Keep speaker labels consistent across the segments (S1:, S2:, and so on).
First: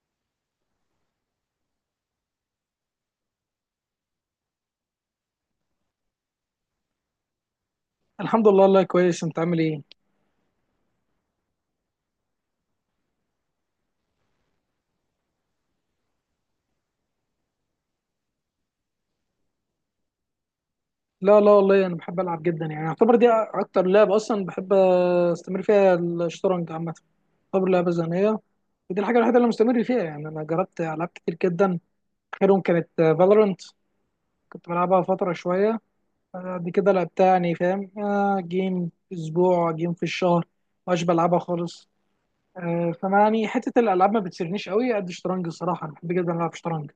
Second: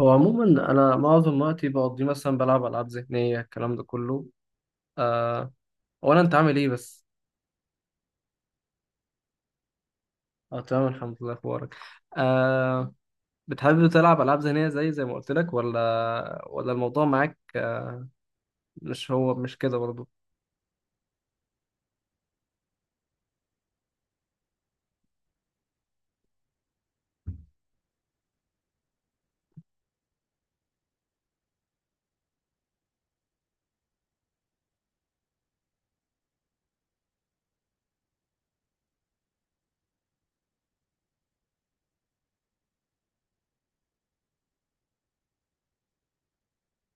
S1: هو عموما انا معظم وقتي بقضيه، مثلا بلعب العاب ذهنيه الكلام ده كله. آه. ولا انت عامل ايه بس؟
S2: الحمد لله، والله كويس. انت عامل ايه؟
S1: اه، تمام الحمد لله، اخبارك؟ آه. بتحب تلعب العاب ذهنيه زي ما قلت لك، ولا ولا الموضوع معاك؟ آه، مش كده برضه؟
S2: لا، لا، والله انا بحب العب جدا، يعني اعتبر دي اكتر لعبه اصلا بحب استمر فيها، الشطرنج عامه. اعتبر لعبه ذهنيه، ودي الحاجه الوحيده اللي مستمر فيها، يعني انا جربت العاب كتير جدا، اخرهم كانت فالورنت. كنت بلعبها فتره شويه، بعد كده لعبتها يعني فاهم، جيم في اسبوع، جيم في الشهر. مش بلعبها خالص. فما يعني حته الالعاب ما بتسرنيش قوي قد الشطرنج، الصراحه انا بحب جدا العب شطرنج.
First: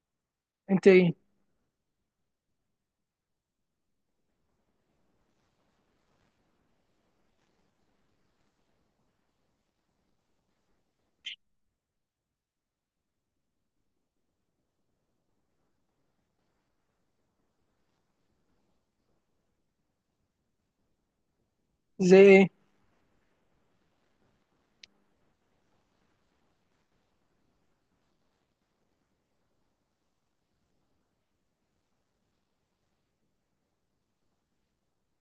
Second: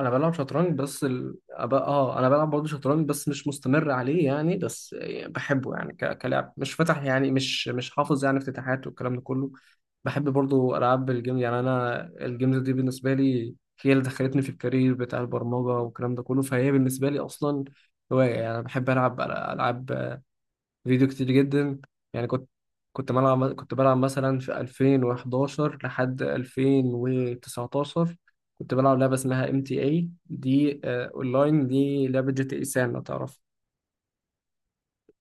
S1: انا بلعب شطرنج
S2: انت
S1: بس
S2: ايه؟
S1: ال... أب... اه انا بلعب برضه شطرنج بس مش مستمر عليه يعني بس. بحبه يعني كلاعب، مش فتح يعني مش حافظ يعني افتتاحات والكلام ده كله. بحب برضه العاب الجيم، يعني انا الجيمز دي بالنسبه لي هي اللي دخلتني في الكارير بتاع البرمجه والكلام ده كله، فهي بالنسبه لي اصلا هوايه يعني. انا بحب العب العاب فيديو كتير جدا.
S2: زي
S1: يعني كنت
S2: ايه؟
S1: كنت بلعب كنت بلعب مثلا في 2011 لحد 2019. كنت بلعب لعبة اسمها MTA دي، آه اونلاين، دي لعبة GTA سان لو تعرف.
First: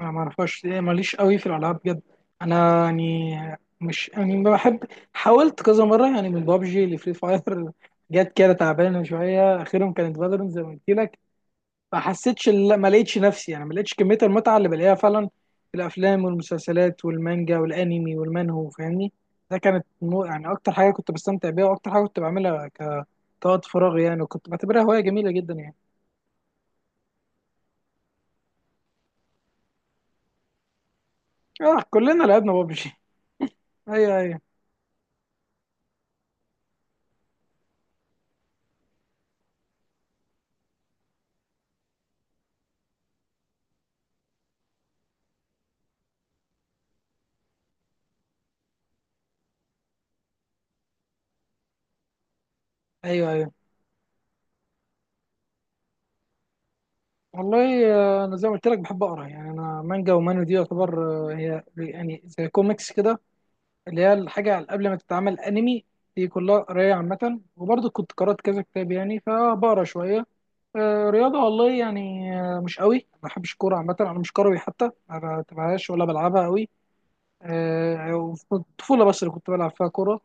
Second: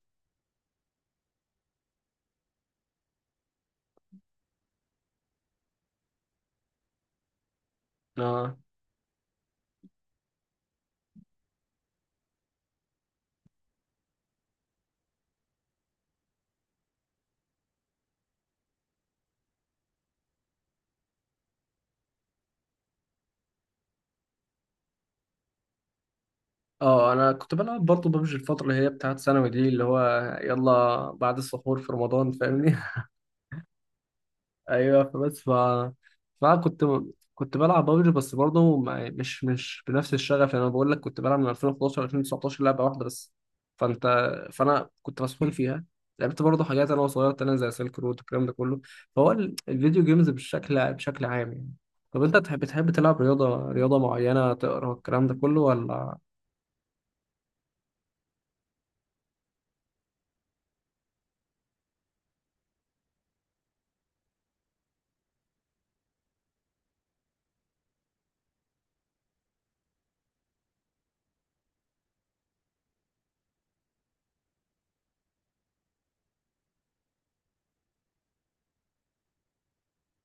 S2: انا ما اعرفهاش إيه، ماليش قوي في الالعاب بجد. انا يعني مش يعني ما بحب، حاولت كذا مره يعني من بابجي لفري فاير جت كده
S1: اه
S2: تعبانه شويه، اخرهم كانت فالورنت زي ما قلت لك. ما حسيتش، لا، ما لقيتش نفسي، يعني ما لقيتش كميه المتعه اللي بلاقيها فعلا في الافلام والمسلسلات والمانجا والانمي والمانهو، فاهمني. ده كانت يعني اكتر حاجه كنت بستمتع بيها، واكتر حاجه كنت بعملها كوقت فراغي يعني، وكنت بعتبرها هوايه جميله جدا يعني.
S1: اه انا كنت بلعب برضه ببجي الفترة اللي هي بتاعت ثانوي دي، اللي هو يلا بعد السحور
S2: اه،
S1: في
S2: كلنا
S1: رمضان
S2: لعبنا
S1: فاهمني
S2: بابجي. ايوه، ايوه،
S1: ايوه فبس، فانا كنت بلعب بابجي بس برضه مش بنفس الشغف. يعني انا بقول لك كنت بلعب من 2011 ل 2019 لعبه واحده بس. فانت فانا كنت مسحول فيها. لعبت برضه حاجات انا وصغير تانية زي سيلك رود والكلام ده كله، فهو الفيديو جيمز بشكل عام يعني. طب انت تحب تلعب
S2: ايوه، ايوه.
S1: رياضه معينه، تقرا الكلام ده كله ولا؟
S2: والله انا زي ما قلت لك بحب اقرا، يعني انا مانجا ومانو دي يعتبر، هي يعني زي كوميكس كده، اللي هي الحاجه قبل ما تتعمل انمي. دي كلها قرايه عامه، وبرضه كنت قرات كذا كتاب يعني فبقرا شويه. رياضه والله يعني، مش قوي، ما بحبش كوره عامه، انا مش كروي، حتى ما بتابعهاش ولا بلعبها قوي. وفي الطفولة بس اللي كنت بلعب فيها كورة.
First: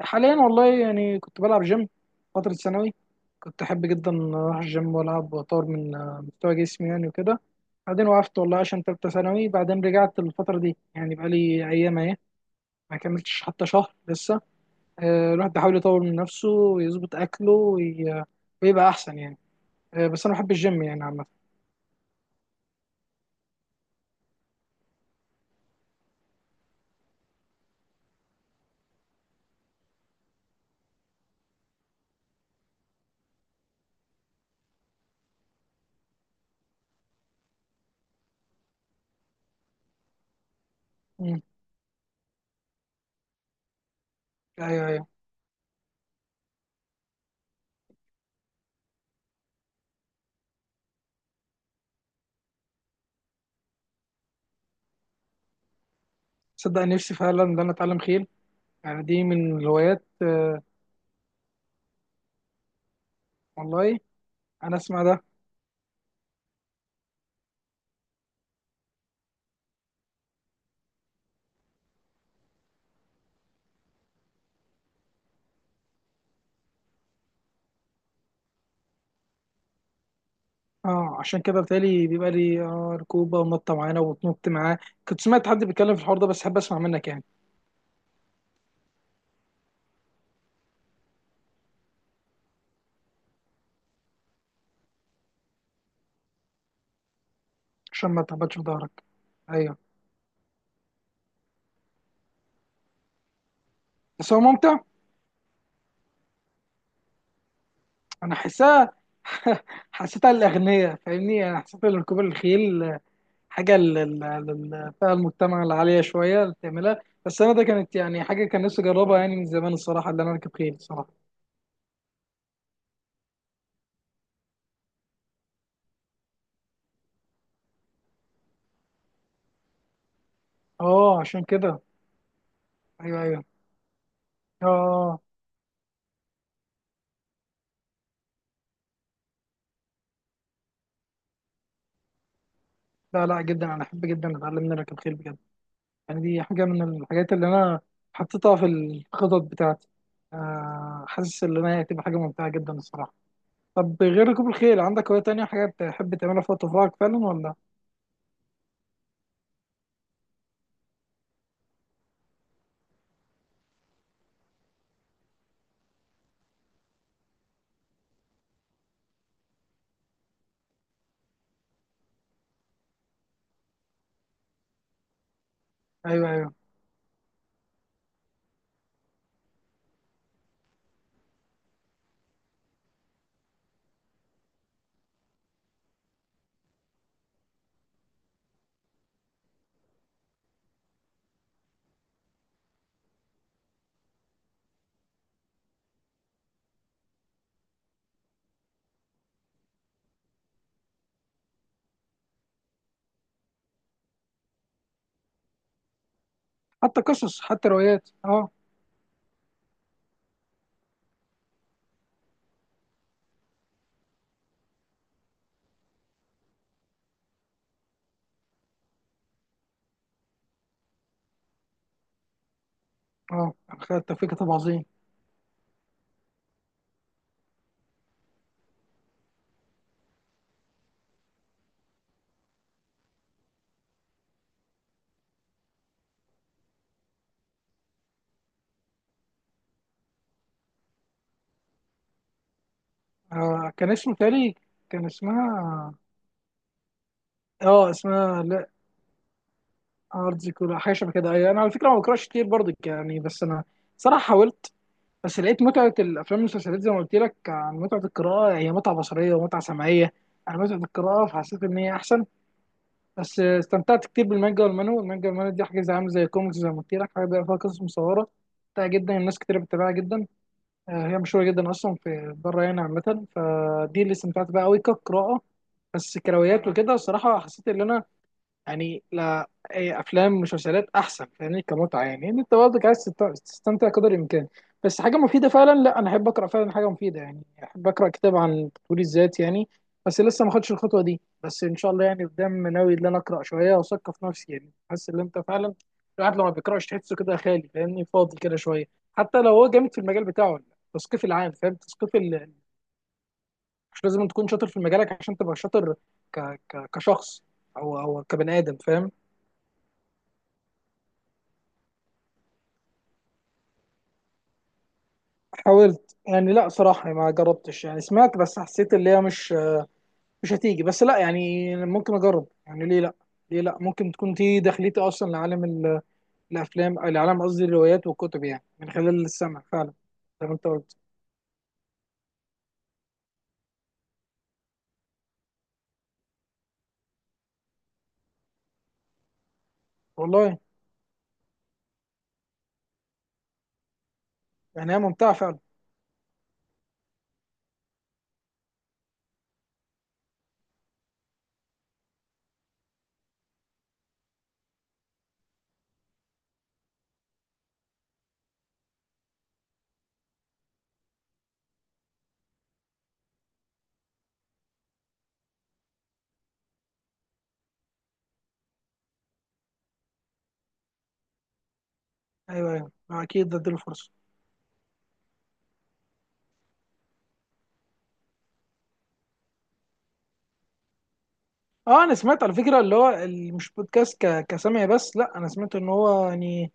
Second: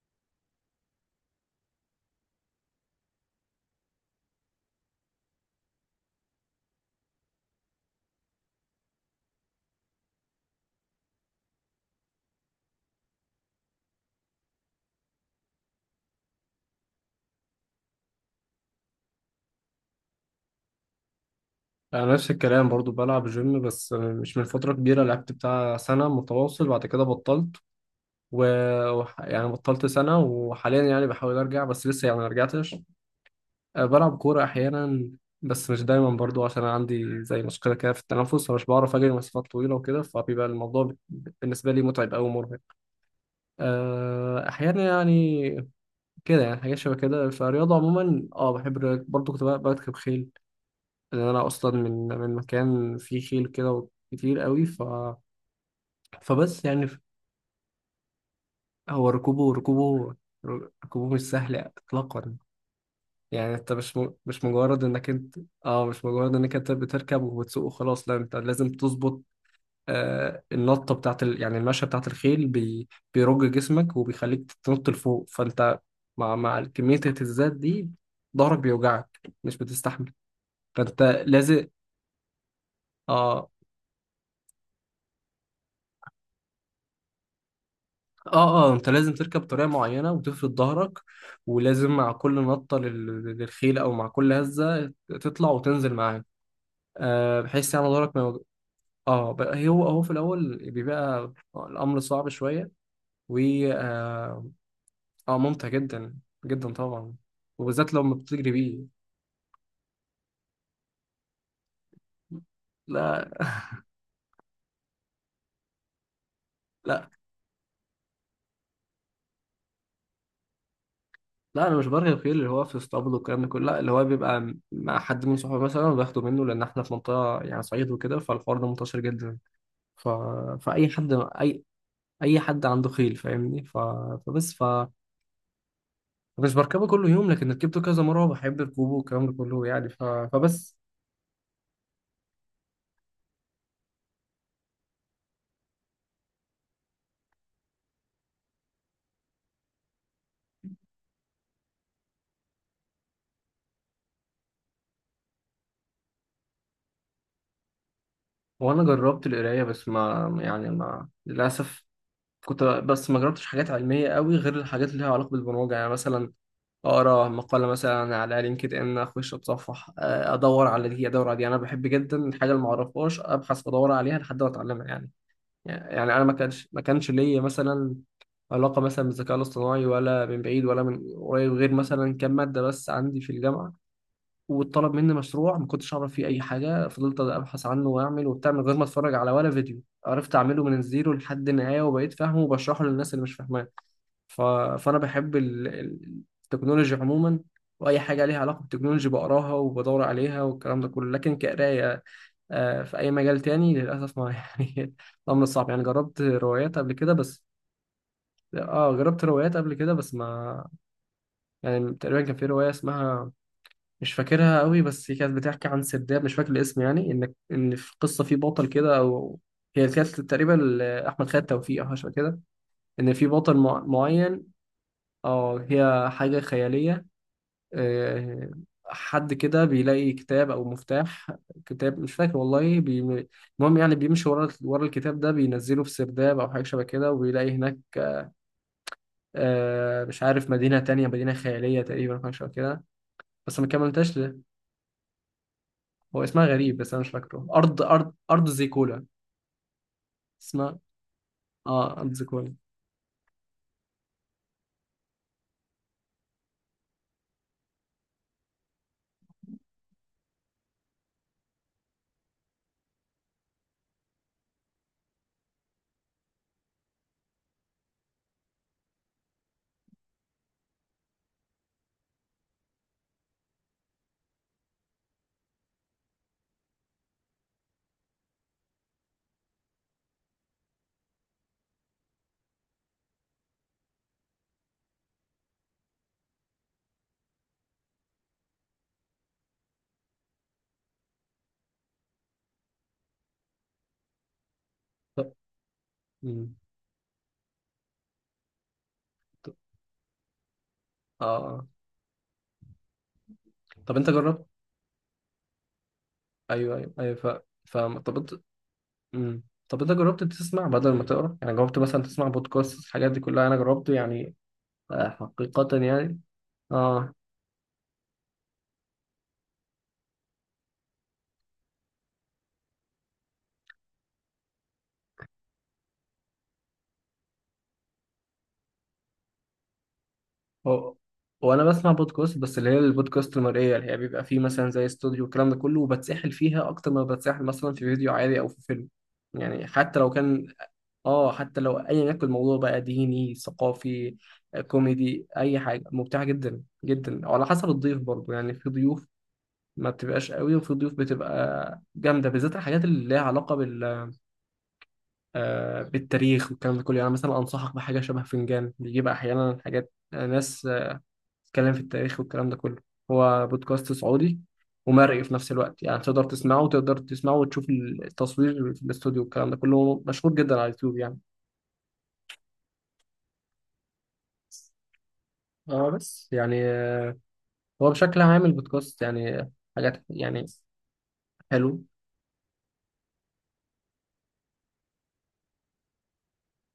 S2: حاليا والله يعني، كنت بلعب جيم فترة ثانوي. كنت أحب جدا أروح الجيم وألعب وأطور من مستوى جسمي يعني وكده. بعدين وقفت والله عشان تالتة ثانوي، بعدين رجعت الفترة دي يعني، بقالي أيام أهي، ما كملتش حتى شهر لسه. الواحد بيحاول يطور من نفسه ويظبط أكله ويبقى أحسن يعني. بس أنا بحب الجيم يعني عامة.
S1: انا نفس الكلام، برضو بلعب جيم بس مش من فتره كبيره، لعبت بتاع سنه متواصل بعد كده بطلت. و يعني بطلت سنة وحاليا يعني بحاول أرجع بس لسه يعني ما رجعتش. أه، بلعب كورة أحيانا بس مش دايما، برضو عشان أنا عندي زي مشكلة كده في التنفس فمش بعرف أجري مسافات طويلة وكده، فبيبقى الموضوع
S2: مم.
S1: بالنسبة لي متعب أوي ومرهق. أه، أحيانا
S2: أيوه، أيوه.
S1: يعني، كده يعني حاجات شبه كده، فالرياضة عموما اه بحب الرياضة. برضو كنت بركب خيل، لأن أنا أصلا من مكان فيه خيل كده كتير قوي. فبس
S2: صدق
S1: يعني.
S2: نفسي فعلا إن أنا أتعلم خيل، يعني
S1: هو
S2: دي
S1: ركوبه
S2: من الهوايات.
S1: ركوبه ركوبه مش سهل إطلاقا. يعني انت
S2: والله
S1: مش
S2: انا
S1: مجرد
S2: اسمع
S1: انك
S2: ده.
S1: انت، اه مش مجرد انك انت بتركب وبتسوق وخلاص. لا، انت لازم تظبط آه النطه بتاعت يعني المشيه بتاعت الخيل، بيرج جسمك وبيخليك تنط لفوق. فانت مع كميه الاهتزازات دي ظهرك بيوجعك مش بتستحمل. فانت
S2: اه، عشان كده
S1: لازم.
S2: بتهيألي بيبقى لي ركوبه
S1: اه
S2: ونطه معانا وتنط معاه. كنت سمعت حد بيتكلم في الحوار ده بس حابب اسمع منك يعني.
S1: اه انت لازم تركب بطريقه معينه وتفرد ظهرك، ولازم مع كل نطه للخيل، او مع كل هزه تطلع وتنزل معاه آه، بحيث يعني
S2: عشان
S1: ظهرك
S2: ما
S1: ما.
S2: تهبطش في ظهرك. ايوه،
S1: هو في الاول بيبقى الامر صعب شويه. و
S2: بس هو
S1: اه
S2: ممتع.
S1: آه، ممتع جدا، جدا طبعا، وبالذات لما
S2: انا
S1: بتجري
S2: حاساه.
S1: بيه.
S2: حسيتها للاغنياء فاهمني، انا حسيت ان ركوب الخيل
S1: لا،
S2: حاجه للفئه المجتمع العاليه شويه اللي بتعملها.
S1: لا،
S2: بس انا ده كانت يعني حاجه كان نفسي اجربها يعني من زمان، الصراحه اللي انا اركب خيل الصراحه.
S1: لا، انا مش برغي الخيل اللي هو في اسطبل والكلام ده كله. لا، اللي هو بيبقى مع حد من صحابه مثلا وباخده منه، لان احنا في منطقه يعني صعيد وكده، فالحوار ده منتشر جدا. ف... فاي حد
S2: اه، عشان
S1: اي
S2: كده.
S1: اي حد عنده خيل
S2: ايوه، ايوه.
S1: فاهمني. فبس.
S2: اه، آه.
S1: فمش بركبه كل يوم لكن ركبته كذا مره، وبحب ركوبه والكلام ده كله يعني. فبس.
S2: لا، لا، جدا انا احب جدا اتعلم ان أنا اركب خيل بجد، يعني دي حاجة من الحاجات اللي أنا حطيتها في الخطط بتاعتي. حاسس إن أنا هتبقى حاجة ممتعة جدا الصراحة. طب غير ركوب الخيل، عندك هواية تانية حاجة بتحب تعملها في وقت فراغك فعلا ولا؟
S1: وانا جربت القرايه، بس ما يعني ما للاسف كنت، بس ما جربتش حاجات علميه قوي غير الحاجات اللي ليها علاقه بالبرمجه. يعني مثلا اقرا مقاله مثلا على LinkedIn، اخش اتصفح آه، ادور على دي، ادور على دي، انا بحب جدا الحاجه اللي ما اعرفهاش ابحث وادور عليها لحد ما اتعلمها يعني. يعني انا
S2: أيوه،
S1: ما
S2: أيوه.
S1: كانش ما كانش ليا مثلا علاقه مثلا بالذكاء الاصطناعي ولا من بعيد ولا من قريب، غير مثلا كام ماده بس عندي في الجامعه، واتطلب مني مشروع ما كنتش اعرف فيه اي حاجه، فضلت ابحث عنه واعمل وبتاع من غير ما اتفرج على ولا فيديو، عرفت اعمله من الزيرو لحد النهايه، وبقيت فاهمه وبشرحه للناس اللي مش فاهماه. ف... فانا بحب التكنولوجي عموما، واي حاجه ليها علاقه بالتكنولوجي بقراها وبدور عليها والكلام ده كله، لكن كقرايه آه، في اي مجال تاني للاسف ما يعني الامر صعب يعني. جربت روايات قبل
S2: حتى
S1: كده
S2: قصص،
S1: بس،
S2: حتى روايات، أه.
S1: اه جربت روايات قبل كده بس ما. يعني تقريبا كان في روايه اسمها، مش فاكرها قوي، بس هي كانت بتحكي عن سرداب، مش فاكر الاسم، يعني ان في قصه، في بطل كده او، هي كانت تقريبا لاحمد خالد توفيق او حاجه شبه كده، ان في
S2: أه،
S1: بطل
S2: أخي التوفيق
S1: معين.
S2: كتاب عظيم.
S1: اه، هي حاجه خياليه آه، حد كده بيلاقي كتاب او مفتاح، كتاب مش فاكر والله المهم يعني بيمشي ورا ورا الكتاب ده، بينزله في سرداب او حاجه شبه كده، وبيلاقي هناك آه، مش عارف، مدينه تانية، مدينه خياليه تقريبا أو حاجه شبه كده، بس ما
S2: كان اسمه
S1: كملتهاش.
S2: تالي. كان اسمها،
S1: هو اسمها غريب بس انا مش فاكره، ارض
S2: أه
S1: ارض
S2: اسمها
S1: ارض
S2: لا،
S1: زيكولا.
S2: أرض
S1: اسمها
S2: كلها حاجة شبه كده. أيوه، أنا على فكرة ما
S1: اه، ارض
S2: بقراش كتير
S1: زيكولا.
S2: برضك يعني، بس أنا صراحة حاولت، بس لقيت متعة الأفلام والمسلسلات زي ما قلت لك عن متعة القراءة، هي متعة بصرية ومتعة سمعية عن متعة القراءة، فحسيت إن هي أحسن. بس استمتعت كتير بالمانجا والمانو، المانجا والمانو دي حاجة زي عاملة زي كوميكس زي ما قلت لك، حاجة بيبقى فيها قصص مصورة ممتعة جدا، الناس كتير بتتابعها جدا. هي مشهورة جدا أصلا في بره يعني عامة. فدي اللي استمتعت بيها أوي كقراءة. بس كرويات وكده الصراحة حسيت إن أنا يعني، لا إيه، افلام ومسلسلات احسن فاهمني كمتعه، يعني ان انت برضك عايز تستمتع قدر الامكان، بس حاجه مفيده فعلا. لا، انا احب اقرا فعلا حاجه مفيده يعني، احب اقرا كتاب عن تطوير الذات يعني، بس لسه ما خدتش الخطوه دي. بس ان شاء الله يعني قدام ناوي ان انا اقرا شويه واثقف نفسي، يعني حاسس ان
S1: طب.
S2: انت فعلا، الواحد لما
S1: مم.
S2: بيقراش تحسه كده خالي فاهمني، فاضي كده شويه، حتى لو
S1: طب-
S2: هو جامد في المجال بتاعه ولا لا. التثقيف
S1: اه
S2: العام،
S1: آه.
S2: فاهم، تثقيف
S1: طب
S2: مش
S1: انت
S2: لازم
S1: جربت.
S2: تكون شاطر في مجالك عشان تبقى شاطر، ك...
S1: ايوه، ايوه، ايوه.
S2: كشخص،
S1: فاهم.
S2: او
S1: طب
S2: او
S1: انت.
S2: كبني ادم، فاهم.
S1: مم. طب انت جربت تسمع بدل ما تقرا يعني، جربت مثلا تسمع بودكاست الحاجات دي كلها؟ انا جربت يعني آه، حقيقة
S2: حاولت
S1: يعني.
S2: يعني، لا صراحة
S1: اه،
S2: ما جربتش، يعني سمعت بس حسيت اللي هي مش هتيجي، بس لا يعني ممكن اجرب، يعني ليه لا، ليه لا، ممكن تكون دي دخلتي اصلا لعالم الافلام، لعالم قصدي الروايات والكتب، يعني من خلال السمع فعلا زي ما انت
S1: هو
S2: قلت.
S1: وانا بسمع بودكاست بس اللي هي البودكاست المرئية، اللي هي بيبقى فيه مثلا زي استوديو والكلام ده كله، وبتسحل فيها اكتر ما بتسحل مثلا في فيديو عادي او في فيلم. يعني
S2: والله
S1: حتى لو ايا يكن الموضوع بقى ديني، ثقافي، آه
S2: يعني هي
S1: كوميدي،
S2: ممتعة
S1: اي
S2: فعلا.
S1: حاجه ممتعه جدا جدا، وعلى حسب الضيف برضو يعني. في ضيوف ما بتبقاش قوي، وفي ضيوف بتبقى جامده، بالذات الحاجات اللي ليها علاقه بالتاريخ والكلام ده كله. يعني مثلا انصحك بحاجه شبه فنجان، بيجيب احيانا حاجات آه، ناس آه، بتتكلم في التاريخ والكلام ده كله. هو بودكاست سعودي، ومرئي في نفس الوقت، يعني تقدر تسمعه، وتقدر تسمعه وتشوف التصوير في الاستوديو والكلام ده كله، مشهور جدا على اليوتيوب يعني.
S2: ايوه، ايوه، اكيد ده اديله فرصة.
S1: اه، بس يعني هو بشكل عام البودكاست يعني حاجات يعني حلو.
S2: اه، انا سمعت على فكرة اللي هو مش بودكاست كسامع، بس لا انا سمعت ان هو يعني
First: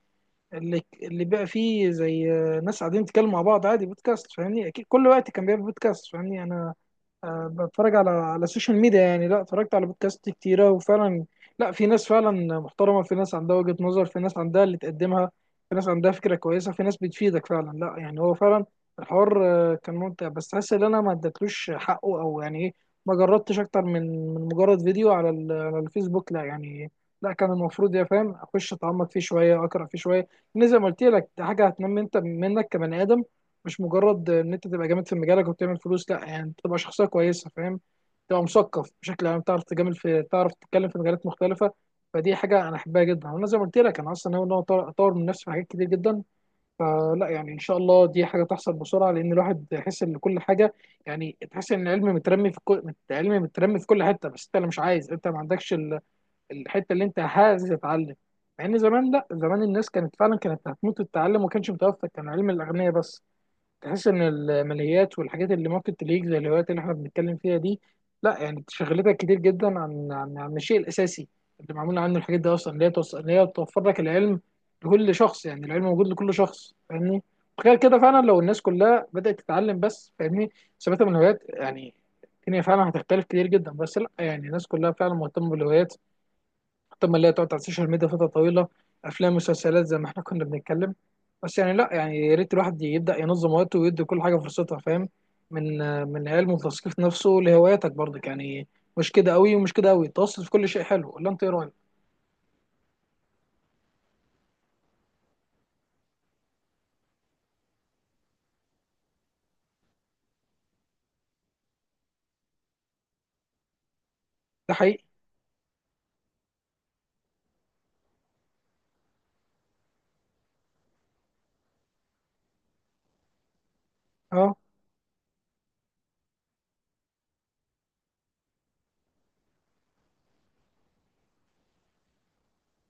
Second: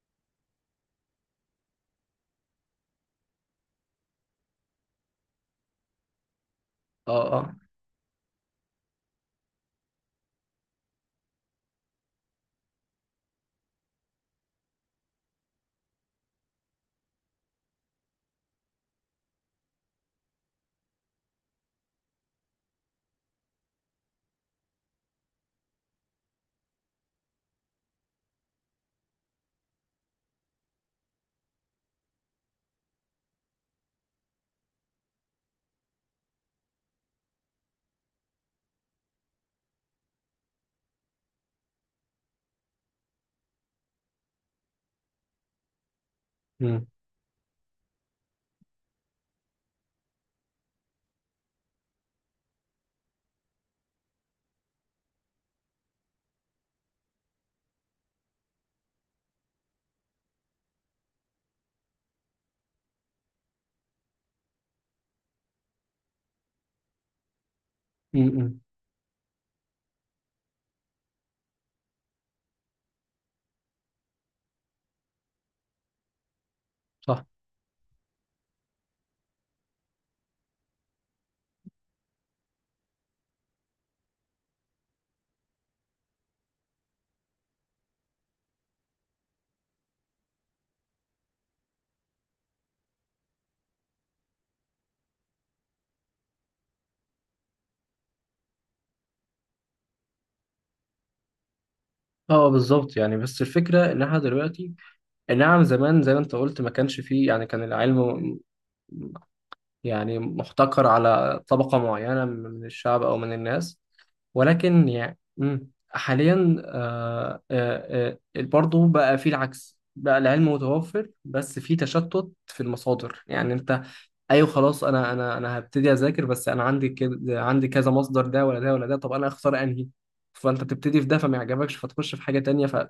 S2: اللي بقى فيه زي ناس قاعدين يتكلموا مع بعض عادي بودكاست فاهمني، اكيد كل وقت كان بيعمل بودكاست فاهمني. انا
S1: اه، اه،
S2: بتفرج على السوشيال ميديا يعني، لا اتفرجت على بودكاست كتيرة وفعلا، لا، في ناس فعلا محترمة، في ناس عندها وجهة نظر، في ناس عندها اللي تقدمها، في ناس عندها فكرة كويسة، في ناس بتفيدك فعلا، لا يعني هو فعلا، الحوار كان ممتع. بس حاسس ان انا ما اديتلوش حقه، او يعني ايه، ما جربتش اكتر من مجرد فيديو على على الفيسبوك، لا يعني، لا كان المفروض يا فاهم اخش اتعمق فيه شوية، اقرا فيه شوية، إن زي ما قلت لك ده حاجة هتنمي انت منك كبني ادم، مش مجرد ان انت تبقى جامد في مجالك وبتعمل فلوس، لا يعني انت تبقى شخصيه كويسه، فاهم، تبقى مثقف بشكل عام، تعرف تجامل في، تعرف تتكلم في مجالات مختلفه. فدي حاجه انا احبها جدا، وانا زي ما قلت لك انا اصلا ناوي ان انا أطور من نفسي في حاجات كتير جدا.
S1: امم،
S2: فلا يعني ان شاء الله دي حاجه تحصل بسرعه، لان الواحد يحس ان كل حاجه، يعني تحس ان العلم مترمي في كل حته، بس انت اللي مش عايز، انت ما عندكش الحته اللي انت عايز تتعلم. مع ان زمان، لا زمان الناس كانت فعلا كانت هتموت التعلم، وما كانش متوفر، كان علم الاغنياء بس. تحس ان الماليات والحاجات اللي ممكن تليك زي الهوايات اللي احنا بنتكلم فيها دي، لا
S1: امم،
S2: يعني شغلتك كتير جدا عن الشيء الاساسي، اللي معمول عنه الحاجات دي اصلا، اللي هي توصل، اللي هي توفر لك العلم لكل شخص، يعني العلم موجود لكل شخص فاهمني.
S1: صح.
S2: تخيل كده فعلا لو الناس كلها بدأت تتعلم، بس فاهمني ثباتها من الهوايات يعني، الدنيا فعلا هتختلف كتير جدا. بس لا يعني الناس كلها فعلا مهتمة بالهوايات اكتر ما اللي هي تقعد على السوشيال ميديا فتره طويله، افلام ومسلسلات زي ما احنا كنا بنتكلم. بس يعني، لا يعني يا ريت الواحد يبدا ينظم وقته ويدي كل حاجه فرصتها، فاهم، من من علم وتثقيف نفسه لهواياتك برضك يعني. مش كده قوي، ومش كده قوي، تواصل في كل شيء حلو، ولا انت ايه رايك؟
S1: اه، آه بالظبط يعني، بس الفكره ان احنا دلوقتي. نعم، زمان زي ما انت قلت ما كانش فيه يعني، كان العلم م- يعني محتكر على طبقه معينه من الشعب او من الناس.
S2: ده
S1: ولكن
S2: حقيقي.
S1: يعني حاليا، برضه بقى فيه العكس، بقى العلم متوفر بس فيه تشتت في المصادر يعني. انت ايوه،
S2: اه.
S1: خلاص، انا هبتدي اذاكر، بس انا عندي كده، عندي كذا مصدر، ده ولا ده ولا ده، طب انا اختار انهي؟ فانت بتبتدي في ده فما يعجبكش فتخش في حاجه تانية،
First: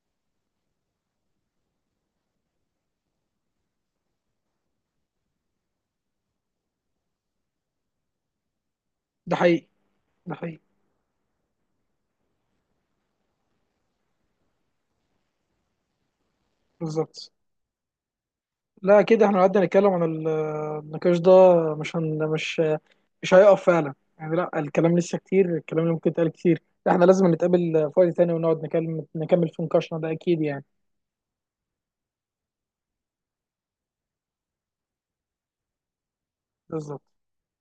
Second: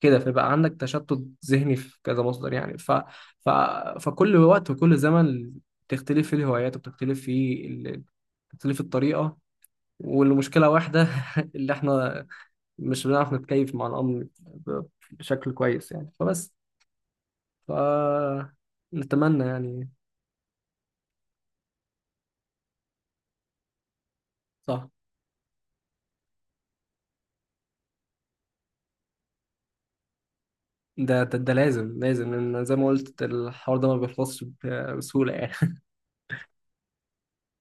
S1: كده فيبقى عندك تشتت ذهني في كذا مصدر يعني. ف... فكل وقت وكل زمن بتختلف فيه الهوايات، وبتختلف فيه بتختلف الطريقه،
S2: ده حقيقي. ده حقيقي.
S1: والمشكله واحده اللي احنا مش بنعرف نتكيف مع الامر بشكل كويس يعني فبس.
S2: بالظبط.
S1: ف
S2: لا كده احنا
S1: نتمنى
S2: قعدنا
S1: يعني.
S2: نتكلم عن النقاش ده، مش هن مش مش هيقف فعلا يعني، لا
S1: صح.
S2: الكلام لسه كتير، الكلام اللي ممكن يتقال كتير. احنا لازم نتقابل في وقت تاني ونقعد نكمل في نقاشنا ده اكيد يعني.
S1: ده لازم، لازم، لأن زي ما قلت الحوار ده ما بيخلصش بسهولة يعني.
S2: بالظبط.